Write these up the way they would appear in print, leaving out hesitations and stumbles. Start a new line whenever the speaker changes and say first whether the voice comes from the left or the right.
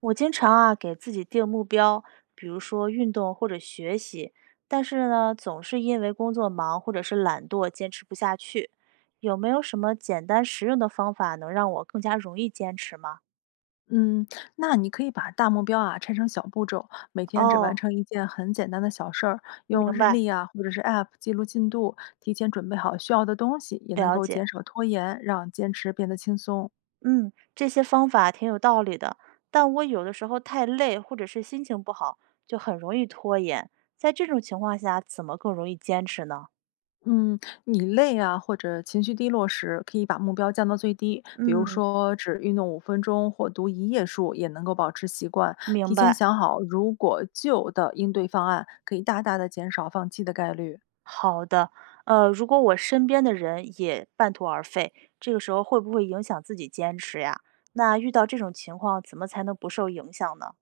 right: 我经常啊给自己定目标，比如说运动或者学习，但是呢，总是因为工作忙或者是懒惰，坚持不下去。有没有什么简单实用的方法能让我更加容易坚持吗？
left: 嗯，那你可以把大目标啊拆成小步骤，每天只完
right: 哦，
left: 成一件很简单的小事儿，用
right: 明
left: 日
right: 白，
left: 历啊或者是 App 记录进度，提前准备好需要的东西，也能
right: 了
left: 够
right: 解。
left: 减少拖延，让坚持变得轻松。
right: 嗯，这些方法挺有道理的，但我有的时候太累或者是心情不好，就很容易拖延。在这种情况下，怎么更容易坚持呢？
left: 嗯，你累啊或者情绪低落时，可以把目标降到最低，比如
right: 嗯，
left: 说只运动5分钟或读1页书，也能够保持习惯。
right: 明
left: 提前
right: 白。
left: 想好如果就的应对方案，可以大大的减少放弃的概率。
right: 好的，如果我身边的人也半途而废，这个时候会不会影响自己坚持呀？那遇到这种情况，怎么才能不受影响呢？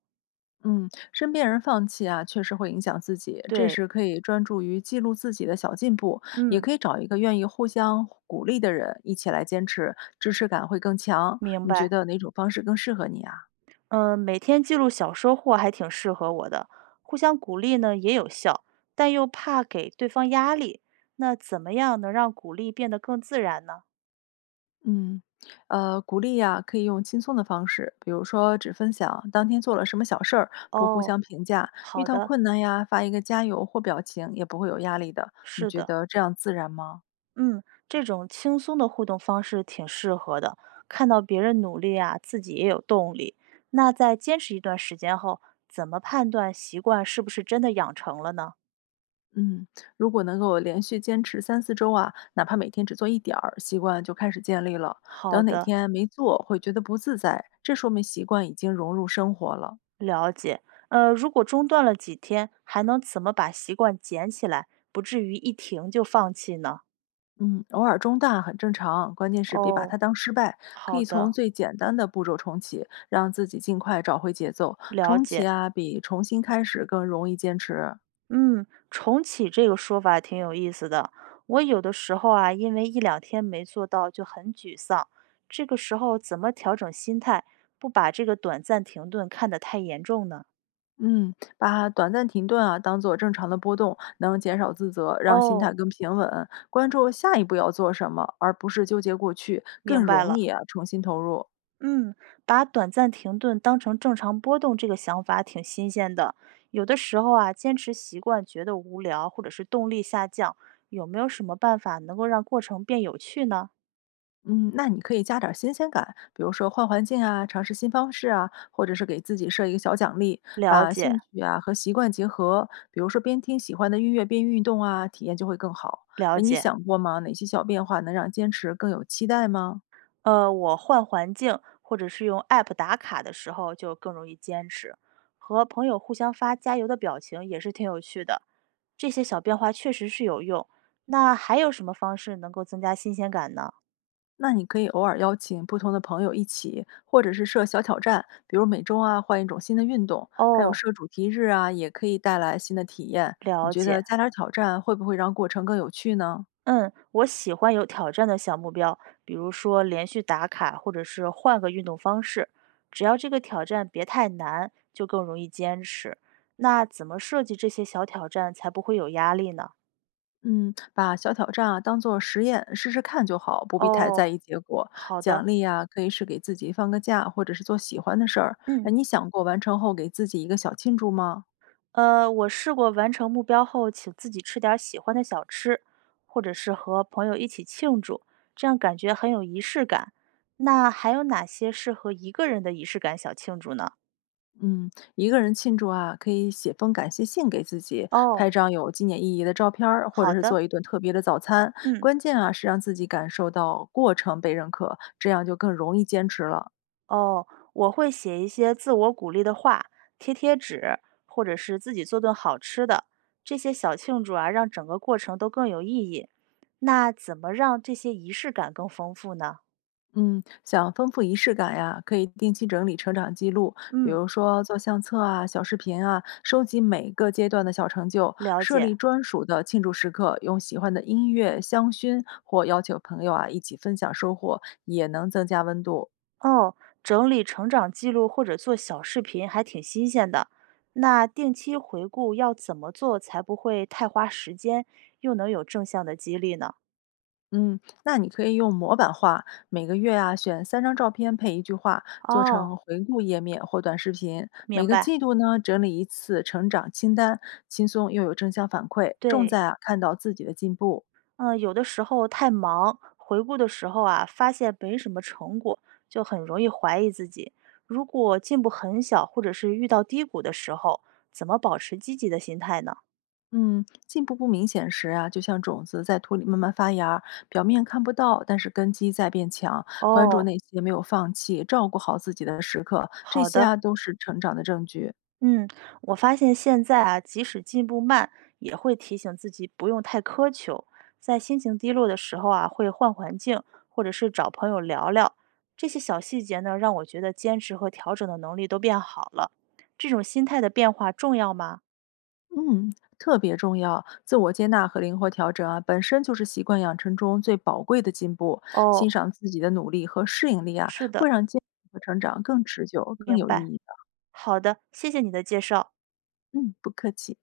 left: 嗯，身边人放弃啊，确实会影响自己。这
right: 对，
left: 时可以专注于记录自己的小进步，也
right: 嗯，
left: 可以找一个愿意互相鼓励的人一起来坚持，支持感会更强。
right: 明
left: 你觉
right: 白。
left: 得哪种方式更适合你啊？
right: 嗯，每天记录小收获还挺适合我的，互相鼓励呢也有效，但又怕给对方压力。那怎么样能让鼓励变得更自然呢？
left: 嗯，鼓励呀、可以用轻松的方式，比如说只分享当天做了什么小事儿，不互
right: 哦，
left: 相评价。遇
right: 好
left: 到
right: 的，
left: 困难呀，发一个加油或表情，也不会有压力的。你
right: 是
left: 觉
right: 的。
left: 得这样自然吗？
right: 嗯，这种轻松的互动方式挺适合的。看到别人努力啊，自己也有动力。那在坚持一段时间后，怎么判断习惯是不是真的养成了呢？
left: 嗯，如果能够连续坚持3、4周啊，哪怕每天只做一点儿，习惯就开始建立了。
right: 好
left: 等哪
right: 的，
left: 天没做，会觉得不自在，这说明习惯已经融入生活了。
right: 了解。如果中断了几天，还能怎么把习惯捡起来，不至于一停就放弃呢？
left: 嗯，偶尔中断很正常，关键是别把
right: 哦，
left: 它当失败，可
right: 好
left: 以从
right: 的，
left: 最简单的步骤重启，让自己尽快找回节奏。
right: 了
left: 重启
right: 解。
left: 啊，比重新开始更容易坚持。
right: 嗯，重启这个说法挺有意思的。我有的时候啊，因为一两天没做到就很沮丧，这个时候怎么调整心态，不把这个短暂停顿看得太严重呢？
left: 嗯，把短暂停顿啊当做正常的波动，能减少自责，让心
right: 哦，
left: 态更平稳。关注下一步要做什么，而不是纠结过去，更
right: 明白
left: 容
right: 了。
left: 易啊重新投入。
right: 嗯，把短暂停顿当成正常波动，这个想法挺新鲜的。有的时候啊，坚持习惯觉得无聊，或者是动力下降，有没有什么办法能够让过程变有趣呢？
left: 嗯，那你可以加点儿新鲜感，比如说换环境啊，尝试新方式啊，或者是给自己设一个小奖励，
right: 了
left: 把
right: 解，
left: 兴趣啊和习惯结合，比如说边听喜欢的音乐边运动啊，体验就会更好。
right: 了
left: 哎，你
right: 解。
left: 想过吗？哪些小变化能让坚持更有期待吗？
right: 我换环境或者是用 App 打卡的时候就更容易坚持，和朋友互相发加油的表情也是挺有趣的。这些小变化确实是有用。那还有什么方式能够增加新鲜感呢？
left: 那你可以偶尔邀请不同的朋友一起，或者是设小挑战，比如每周啊换一种新的运动，还有
right: 哦，
left: 设主题日啊，也可以带来新的体验。你
right: 了
left: 觉
right: 解。
left: 得加点儿挑战会不会让过程更有趣呢？
right: 嗯，我喜欢有挑战的小目标，比如说连续打卡，或者是换个运动方式。只要这个挑战别太难，就更容易坚持。那怎么设计这些小挑战才不会有压力呢？
left: 嗯，把小挑战啊当做实验试试看就好，不必太在
right: 哦，
left: 意结果。
right: 好的。
left: 奖励啊可以是给自己放个假，或者是做喜欢的事儿。
right: 嗯，
left: 哎，你想过完成后给自己一个小庆祝吗？
right: 我试过完成目标后，请自己吃点儿喜欢的小吃，或者是和朋友一起庆祝，这样感觉很有仪式感。那还有哪些适合一个人的仪式感小庆祝呢？
left: 嗯，一个人庆祝啊，可以写封感谢信给自己，
right: 哦，
left: 拍张有纪念意义的照片儿，或者
right: 好
left: 是
right: 的。
left: 做一顿特别的早餐。
right: 嗯，
left: 关键啊，是让自己感受到过程被认可，这样就更容易坚持了。
right: 哦，我会写一些自我鼓励的话，贴贴纸，或者是自己做顿好吃的。这些小庆祝啊，让整个过程都更有意义。那怎么让这些仪式感更丰富呢？
left: 嗯，想丰富仪式感呀，可以定期整理成长记录，比
right: 嗯。
left: 如说做相册啊、小视频啊，收集每个阶段的小成就，
right: 了
left: 设
right: 解。
left: 立专属的庆祝时刻，用喜欢的音乐、香薰或邀请朋友啊一起分享收获，也能增加温度。
right: 哦，整理成长记录或者做小视频还挺新鲜的。那定期回顾要怎么做才不会太花时间，又能有正向的激励呢？
left: 嗯，那你可以用模板化，每个月啊选3张照片配一句话，做
right: 哦，
left: 成回顾页面或短视频。每
right: 明
left: 个
right: 白。
left: 季度呢整理一次成长清单，轻松又有正向反馈，重
right: 对，
left: 在啊看到自己的进步。
right: 嗯，有的时候太忙，回顾的时候啊，发现没什么成果，就很容易怀疑自己。如果进步很小，或者是遇到低谷的时候，怎么保持积极的心态呢？
left: 嗯，进步不明显时啊，就像种子在土里慢慢发芽儿表面看不到，但是根基在变强。关注
right: 哦，
left: 那些没有放弃、照顾好自己的时刻，这
right: 好
left: 些
right: 的。
left: 啊都是成长的证据。
right: 嗯，我发现现在啊，即使进步慢，也会提醒自己不用太苛求。在心情低落的时候啊，会换环境，或者是找朋友聊聊。这些小细节呢，让我觉得坚持和调整的能力都变好了。这种心态的变化重要吗？
left: 嗯，特别重要。自我接纳和灵活调整啊，本身就是习惯养成中最宝贵的进步。欣
right: 哦，
left: 赏自己的努力和适应力啊，
right: 是
left: 会
right: 的，
left: 让进步和成长更持久、更
right: 明
left: 有意
right: 白。
left: 义的。
right: 好的，谢谢你的介绍。
left: 嗯，不客气。